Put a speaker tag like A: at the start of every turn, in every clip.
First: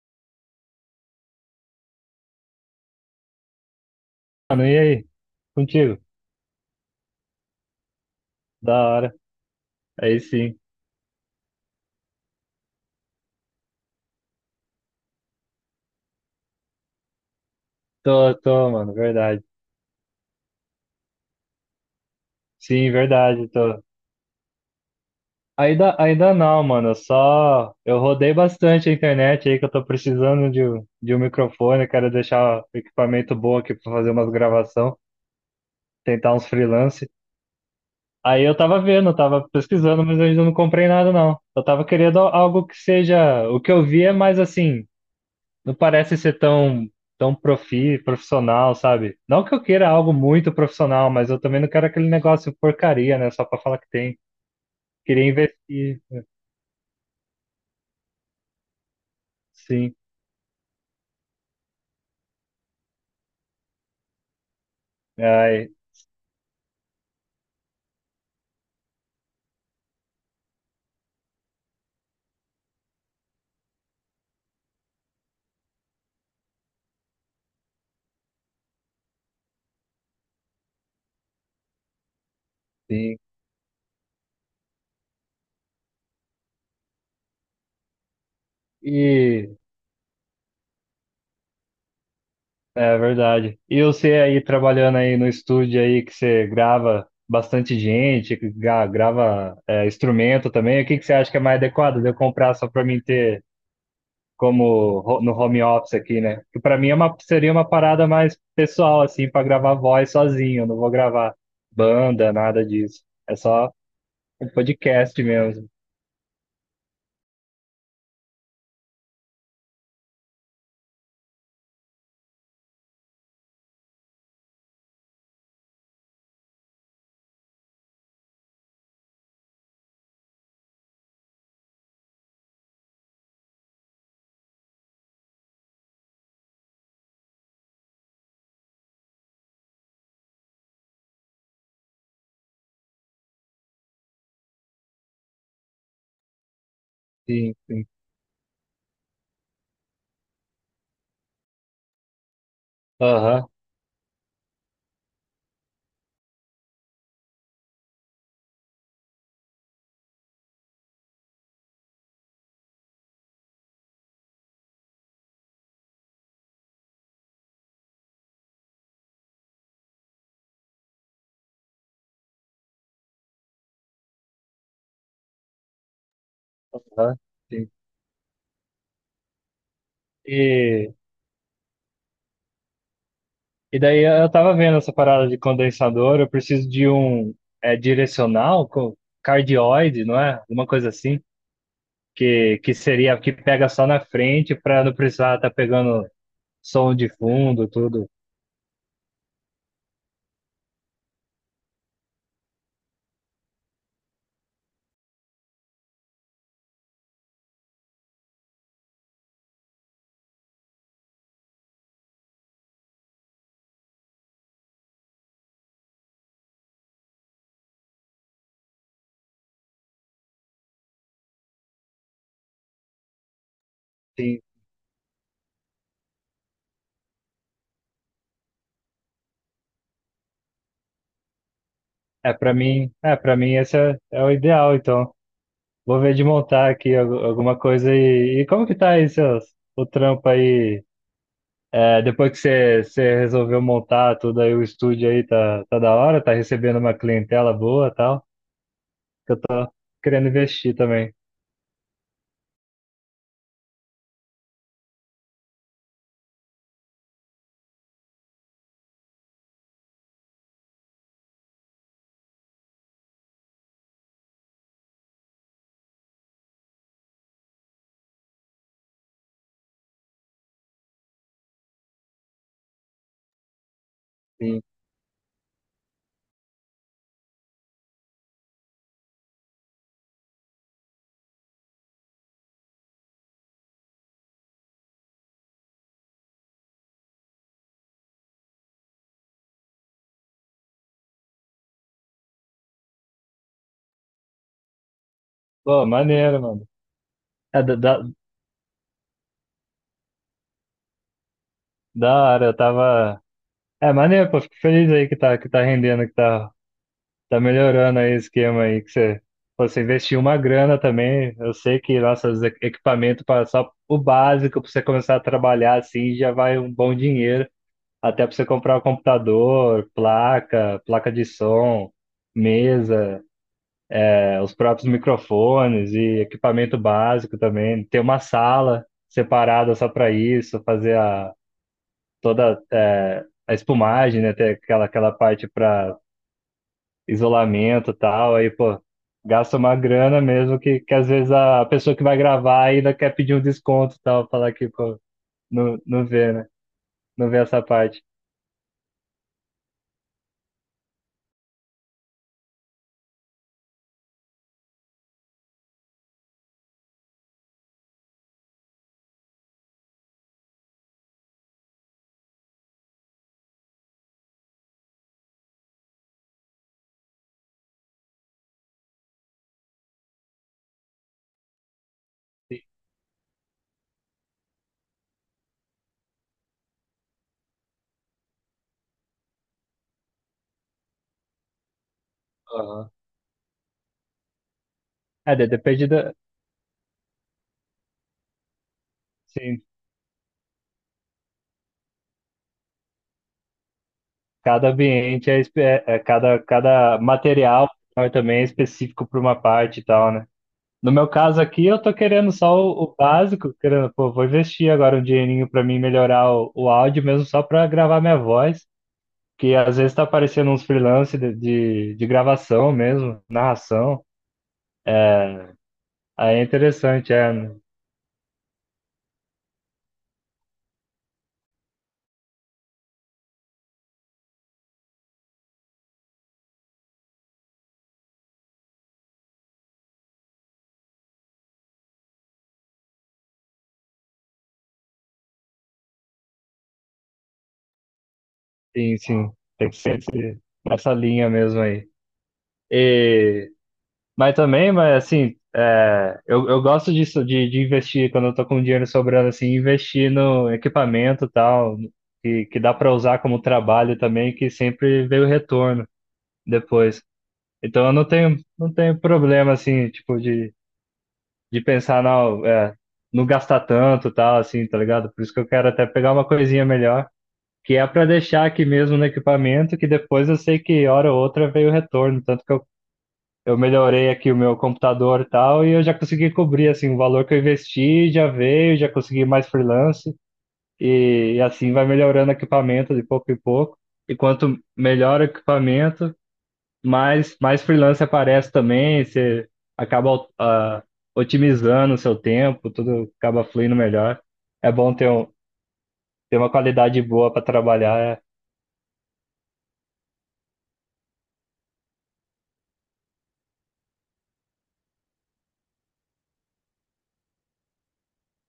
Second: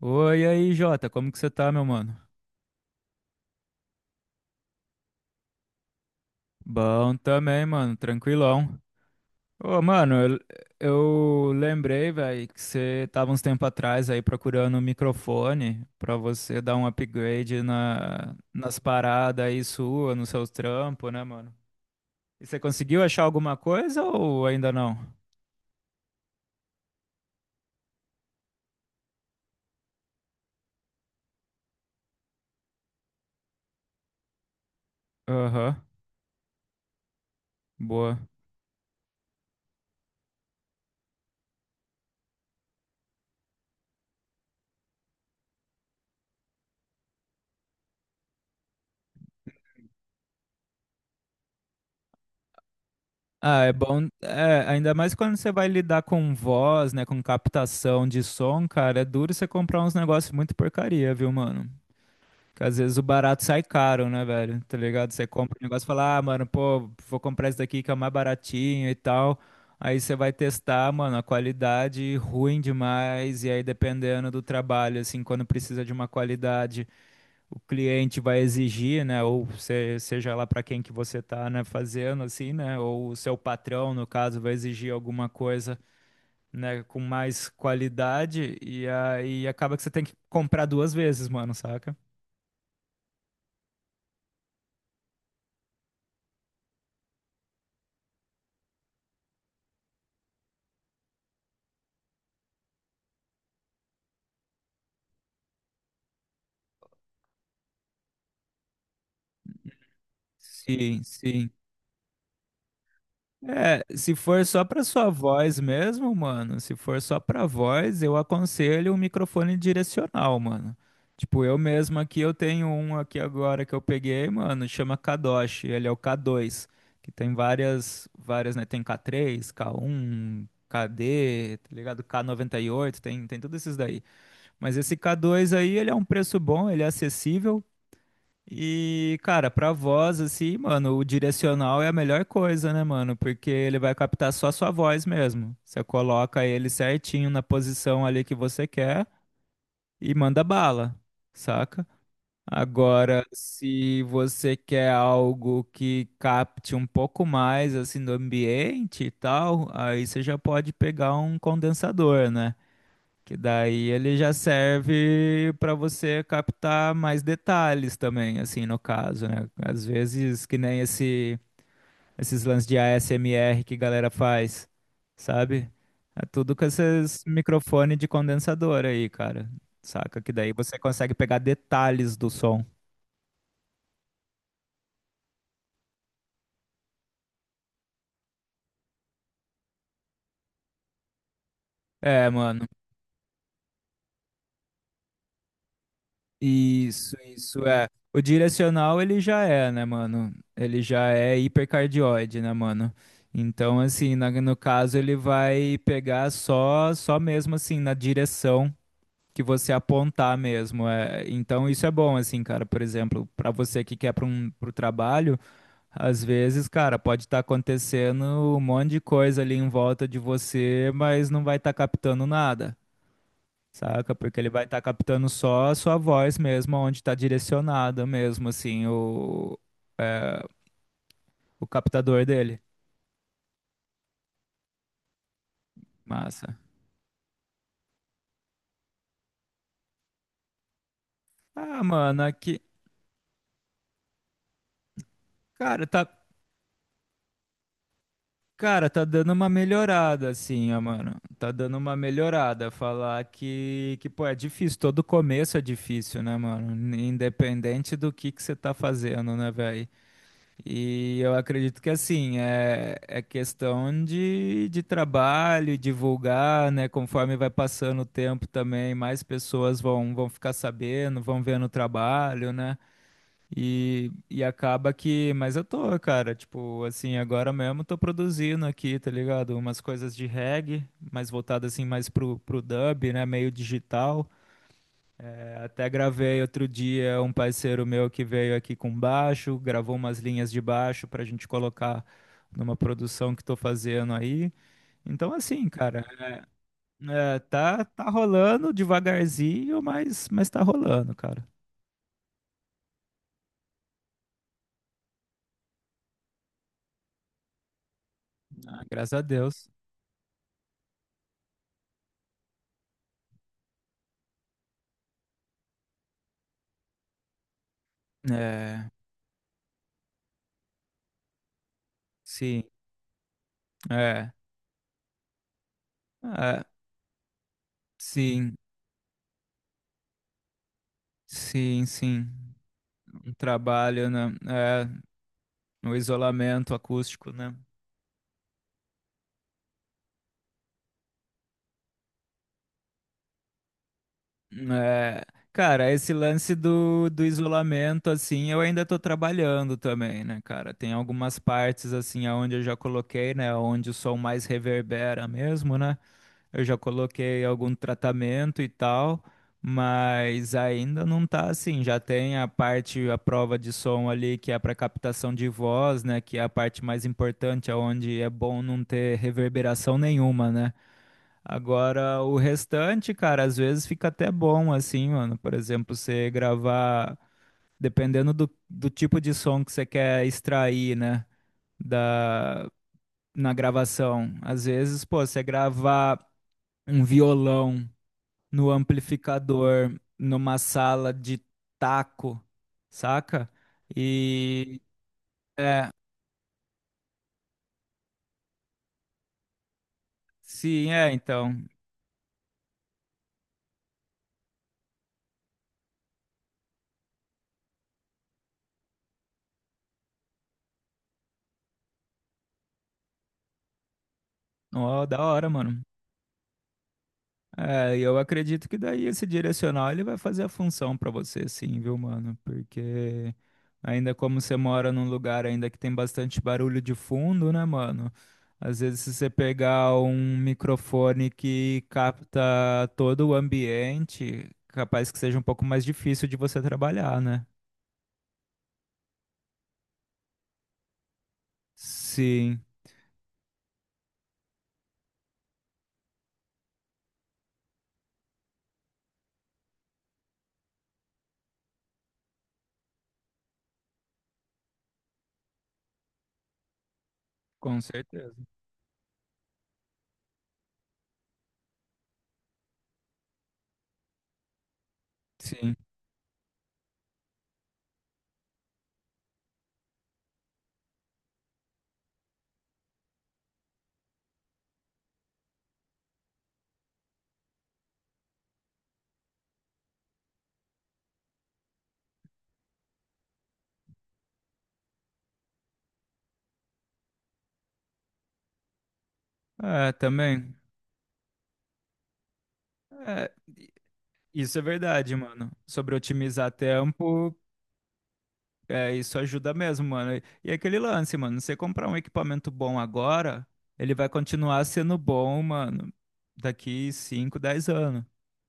A: Oi, e aí, Jota, como que você tá, meu mano?
B: Mano, e aí? Contigo?
A: Bom também, mano, tranquilão.
B: Da hora.
A: Ô, mano,
B: Aí
A: eu,
B: sim.
A: eu lembrei, velho, que você tava uns tempo atrás aí procurando um microfone pra você dar um upgrade
B: Tô,
A: nas
B: mano, verdade.
A: paradas aí sua, nos seus trampos, né, mano? E você
B: Sim,
A: conseguiu achar
B: verdade,
A: alguma
B: tô.
A: coisa ou ainda não?
B: Ainda não, mano. Eu Só eu rodei bastante a internet aí que eu tô precisando de um microfone, quero deixar o equipamento bom aqui pra fazer umas gravação,
A: Aham,
B: tentar uns freelance.
A: boa.
B: Aí eu tava vendo, eu tava pesquisando, mas eu ainda não comprei nada não. Eu tava querendo algo que seja, o que eu vi é mais assim, não parece ser tão, tão profissional, sabe? Não que eu queira algo muito profissional, mas eu também não quero aquele negócio porcaria, né? Só pra
A: Ah, é
B: falar que
A: bom,
B: tem.
A: é, ainda mais
B: Queria
A: quando você vai
B: investir,
A: lidar com voz, né, com captação de som, cara, é duro você comprar uns
B: sim.
A: negócios muito porcaria, viu, mano? Porque às vezes o barato sai caro, né, velho? Tá ligado? Você compra um
B: Ai,
A: negócio e fala, ah, mano, pô, vou comprar esse daqui que é o mais baratinho e tal. Aí você vai testar, mano, a qualidade ruim demais, e aí dependendo do trabalho, assim, quando precisa de uma qualidade o cliente vai exigir, né, ou seja lá para quem que você está, né, fazendo assim, né, ou o
B: sim.
A: seu patrão, no caso, vai exigir alguma coisa, né, com mais qualidade e aí
B: E
A: acaba que você tem que comprar duas vezes, mano, saca?
B: é verdade. E você aí trabalhando aí no estúdio aí que você grava bastante gente, que grava instrumento também, o que que você acha que é mais adequado de eu comprar só pra mim ter como no home office aqui, né? Que para mim é uma, seria uma parada mais pessoal, assim, para gravar voz sozinho. Eu não vou
A: Sim,
B: gravar
A: sim.
B: banda, nada disso. É só
A: É, se for
B: um
A: só pra sua
B: podcast
A: voz
B: mesmo.
A: mesmo, mano, se for só pra voz, eu aconselho um microfone direcional, mano. Tipo, eu mesmo aqui, eu tenho um aqui agora que eu peguei, mano, chama Kadosh, ele é o K2. Que tem várias, várias, né, tem K3, K1, KD, tá ligado? K98. Tem tudo esses daí. Mas esse K2 aí, ele é um preço bom, ele é acessível, e, cara, pra voz, assim, mano, o direcional é a melhor coisa, né, mano? Porque ele vai captar só a sua voz mesmo. Você coloca ele certinho na
B: Sim, sim.
A: posição ali que você quer e manda bala, saca? Agora,
B: Aham,
A: se você quer algo que capte um pouco mais, assim, do ambiente e tal, aí você já pode pegar um condensador, né? Que daí ele já serve para você captar mais detalhes também, assim, no caso, né? Às vezes, que nem esses lances de ASMR que a galera faz, sabe? É tudo com
B: aham,
A: esses
B: sim.
A: microfone de condensador aí, cara. Saca? Que daí você
B: E,
A: consegue pegar detalhes do som.
B: e daí eu tava vendo essa parada de condensador, eu preciso de um direcional com cardioide, não é? Uma coisa assim.
A: É,
B: Que,
A: mano.
B: que seria que pega só na frente para não precisar estar tá pegando som de
A: Isso
B: fundo,
A: é.
B: tudo.
A: O direcional ele já é, né, mano? Ele já é hipercardioide, né, mano? Então, assim, no caso ele vai pegar só mesmo assim na direção que você apontar mesmo. É. Então isso é bom, assim, cara. Por exemplo, pra você que quer para um pro trabalho, às vezes, cara, pode estar acontecendo um monte de coisa ali em volta de você, mas não vai estar captando nada. Saca? Porque ele vai estar captando só a sua voz mesmo, onde está direcionada mesmo, assim, é, o captador
B: É, pra
A: dele.
B: mim, é, para mim esse é o ideal, então. Vou ver de
A: Massa.
B: montar aqui alguma coisa e como que tá aí seus, o trampo aí?
A: Ah,
B: É,
A: mano,
B: depois que
A: aqui.
B: você resolveu montar tudo aí, o estúdio aí tá
A: Cara,
B: da
A: tá.
B: hora, tá recebendo uma clientela boa e tal,
A: Cara, tá dando
B: que eu
A: uma
B: tô querendo
A: melhorada, assim,
B: investir
A: ó, mano.
B: também.
A: Tá dando uma melhorada. Falar que, pô, é difícil. Todo começo é difícil, né, mano? Independente do que você tá fazendo, né, velho? E eu acredito que assim, é questão de trabalho, divulgar, né? Conforme vai passando o tempo também, mais pessoas vão ficar sabendo, vão vendo o trabalho, né? E
B: Sim.
A: acaba que. Mas eu tô, cara, tipo, assim, agora mesmo tô produzindo aqui, tá ligado? Umas coisas de reggae, mais voltado assim, mais pro dub, né? Meio digital. É, até gravei outro dia um parceiro meu que veio aqui com baixo, gravou umas linhas de baixo para a gente colocar numa produção que estou fazendo aí. Então, assim,
B: Pô,
A: cara,
B: maneiro, mano. É,
A: tá, tá rolando devagarzinho, mas tá rolando, cara.
B: da hora, eu tava... É, maneiro, pô, fico feliz aí que tá rendendo, que tá tá melhorando aí o esquema aí
A: Ah,
B: que
A: graças
B: você,
A: a Deus.
B: pô, você investiu uma grana também. Eu sei que nossos equipamentos para só o básico para você começar a trabalhar assim já vai um bom dinheiro, até para você comprar o
A: É,
B: computador, placa de som,
A: sim,
B: mesa,
A: é,
B: é, os próprios microfones e
A: é,
B: equipamento básico também. Ter uma
A: sim,
B: sala separada só para isso, fazer a
A: sim, sim.
B: toda
A: Um
B: a
A: trabalho,
B: espumagem, né?
A: né?
B: Ter aquela
A: É,
B: aquela parte
A: no
B: para
A: isolamento acústico, né?
B: isolamento e tal, aí, pô, gasta uma grana mesmo que às vezes a pessoa que vai gravar ainda quer pedir um desconto e tal, falar que, pô,
A: É,
B: não,
A: cara,
B: não
A: esse
B: vê, né?
A: lance do
B: Não vê essa parte.
A: isolamento, assim, eu ainda tô trabalhando também, né, cara? Tem algumas partes, assim, aonde eu já coloquei, né, onde o som mais reverbera mesmo, né? Eu já coloquei algum tratamento e tal, mas ainda não tá assim. Já tem a parte, a prova de som ali, que é para captação de voz, né, que é a parte mais importante, aonde é bom não ter reverberação nenhuma, né? Agora, o
B: Sim.
A: restante, cara, às vezes fica até bom, assim, mano. Por exemplo, você gravar, dependendo do tipo de som que você quer extrair, né, da,
B: Aham.
A: na gravação. Às vezes, pô,
B: É,
A: você
B: depende da,
A: gravar um violão no
B: sim,
A: amplificador, numa sala de taco, saca?
B: cada
A: E,
B: ambiente é, é,
A: é,
B: é cada material também é específico para uma parte e tal, né?
A: sim,
B: No meu
A: é,
B: caso
A: então.
B: aqui, eu tô querendo só o básico, querendo, pô, vou investir agora um dinheirinho para mim melhorar o áudio mesmo só para gravar minha voz. Que às vezes tá aparecendo uns freelance de gravação mesmo, narração.
A: Ó, da hora, mano.
B: Aí é interessante, é. Né?
A: É, e eu acredito que daí esse direcional ele vai fazer a função pra você, sim, viu, mano? Porque ainda como você mora num lugar ainda que tem bastante barulho de fundo, né, mano? Às vezes se você pegar um microfone que capta todo o ambiente, capaz que seja um pouco mais difícil de você trabalhar, né?
B: Sim, sim. Tem que ser nessa linha mesmo aí.
A: Sim,
B: E, mas também, mas assim, é, eu gosto disso, de investir, quando eu tô com dinheiro sobrando, assim, investir no equipamento e tal, que dá para usar como trabalho também, que sempre veio retorno depois.
A: com
B: Então eu não
A: certeza.
B: tenho, não tenho problema, assim, tipo, de pensar, não, é, não gastar tanto, tal, assim, tá ligado? Por isso que eu quero
A: Sim.
B: até pegar uma coisinha melhor, que é para deixar aqui mesmo no equipamento, que depois eu sei que hora ou outra veio o retorno, tanto que eu melhorei aqui o meu computador e tal, e eu já consegui cobrir, assim, o valor que eu investi já veio, já consegui mais freelance, e assim vai melhorando o equipamento de pouco em pouco, e quanto melhor o equipamento, mais freelance aparece também, você
A: É,
B: acaba
A: também.
B: otimizando o seu tempo, tudo
A: É,
B: acaba
A: i-
B: fluindo melhor.
A: isso é
B: É bom ter,
A: verdade,
B: um,
A: mano. Sobre
B: ter uma
A: otimizar
B: qualidade boa
A: tempo,
B: para trabalhar,
A: é, isso ajuda mesmo, mano. E aquele lance, mano, você comprar um equipamento bom agora, ele vai continuar sendo bom, mano, daqui 5, 10 anos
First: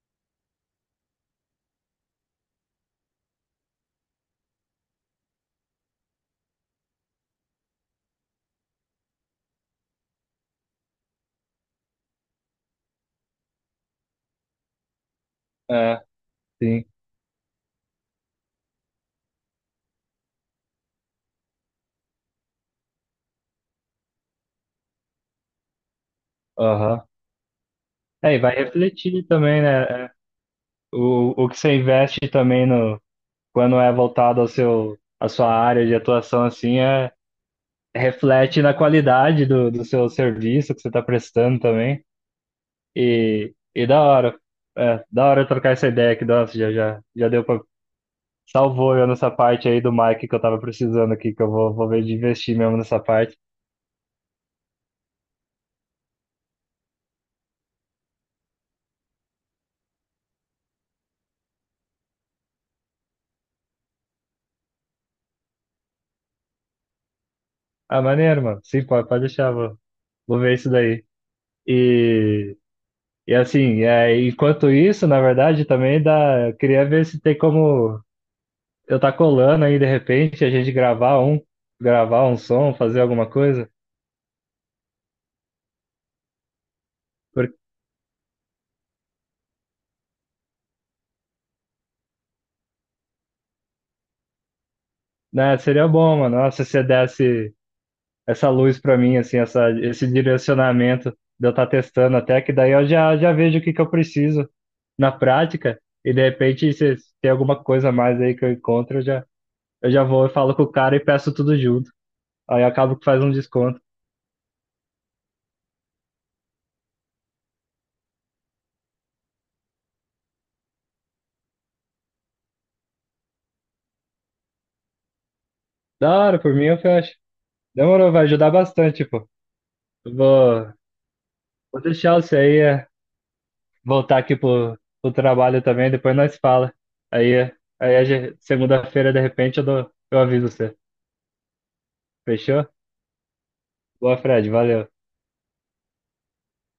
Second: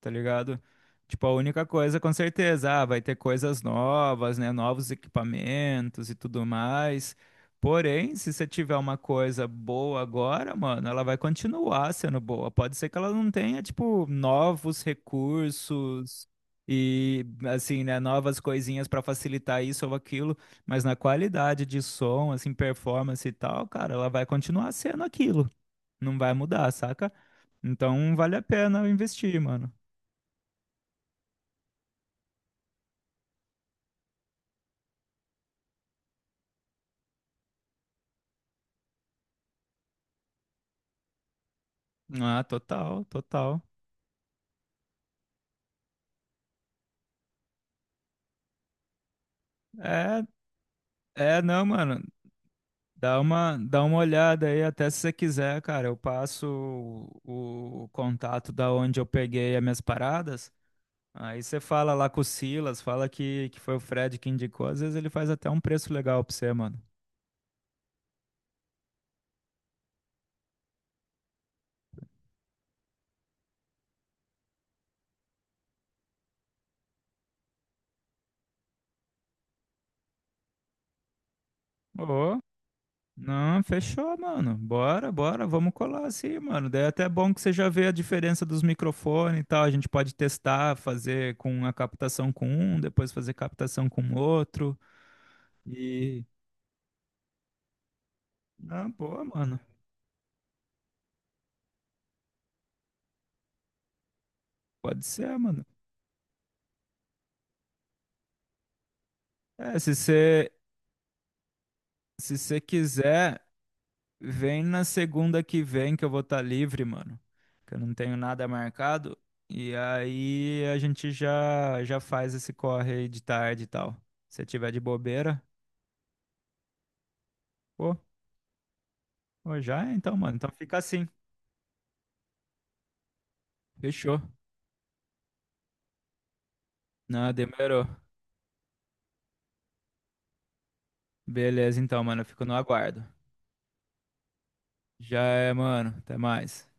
A: tá ligado? Tipo, a única coisa, com certeza, ah, vai ter coisas novas, né? Novos equipamentos e tudo mais. Porém, se você tiver uma coisa boa agora, mano, ela vai continuar sendo boa. Pode ser que ela não tenha, tipo, novos
B: é, é,
A: recursos
B: sim,
A: e, assim, né, novas coisinhas pra facilitar isso ou aquilo, mas na qualidade de som, assim, performance e tal, cara, ela vai continuar sendo aquilo. Não vai mudar,
B: aham.
A: saca? Então vale
B: É, e
A: a
B: vai
A: pena
B: refletir
A: investir,
B: também,
A: mano.
B: né? É, o que você investe também no, quando é voltado ao seu, à sua área de atuação, assim, é, reflete na qualidade do, do seu serviço que você está prestando também.
A: Ah, total, total.
B: E da hora, é, da hora trocar essa ideia aqui, nossa, já deu para salvou eu nessa parte aí do
A: É,
B: Mike que eu tava precisando aqui, que
A: é,
B: eu
A: não,
B: vou
A: mano.
B: ver de investir mesmo nessa
A: Dá
B: parte.
A: uma, dá uma olhada aí, até se você quiser, cara. Eu passo o contato da onde eu peguei as minhas paradas. Aí você fala lá com o Silas, fala que foi o Fred que indicou. Às vezes ele faz até um preço legal pra você, mano.
B: Ah, maneiro, mano. Sim, pode, pode deixar, vou ver isso daí. E, e assim, é, enquanto isso, na verdade, também dá. Eu queria ver se tem como eu tá colando aí de repente, a gente gravar um
A: Ô,
B: som, fazer alguma
A: não,
B: coisa.
A: fechou, mano. Bora, bora, vamos colar assim, mano. Daí é até bom que você
B: Porque,
A: já vê a diferença dos microfones e tal. A gente pode testar, fazer com a captação com um, depois fazer captação com outro.
B: né, seria bom,
A: E.
B: mano. Nossa, se você desse essa luz
A: Ah,
B: pra mim,
A: boa,
B: assim,
A: mano.
B: essa, esse direcionamento de eu estar testando até que daí eu já vejo o que que eu preciso
A: Pode
B: na
A: ser, mano.
B: prática, e de repente, se tem alguma coisa a mais aí que eu encontro,
A: É,
B: eu
A: se
B: já vou e
A: você
B: falo com o cara e peço tudo junto.
A: se você
B: Aí eu acabo que faz um
A: quiser,
B: desconto.
A: vem na segunda que vem que eu vou estar livre, mano. Que eu não tenho nada marcado. E aí a gente já já faz esse corre aí de tarde e tal. Se tiver de bobeira,
B: Da hora, por mim eu fecho.
A: pô,
B: Demorou, vai ajudar bastante, pô.
A: pô, já é
B: Eu
A: então, mano. Então
B: Vou,
A: fica assim.
B: vou deixar você aí é, voltar
A: Fechou.
B: aqui pro, pro trabalho também, depois nós fala.
A: Não,
B: Aí, é,
A: demorou.
B: aí segunda-feira, de repente, eu dou, eu aviso você.
A: Beleza, então, mano. Eu fico no
B: Fechou?
A: aguardo.
B: Boa, Fred, valeu.
A: Já é, mano. Até mais.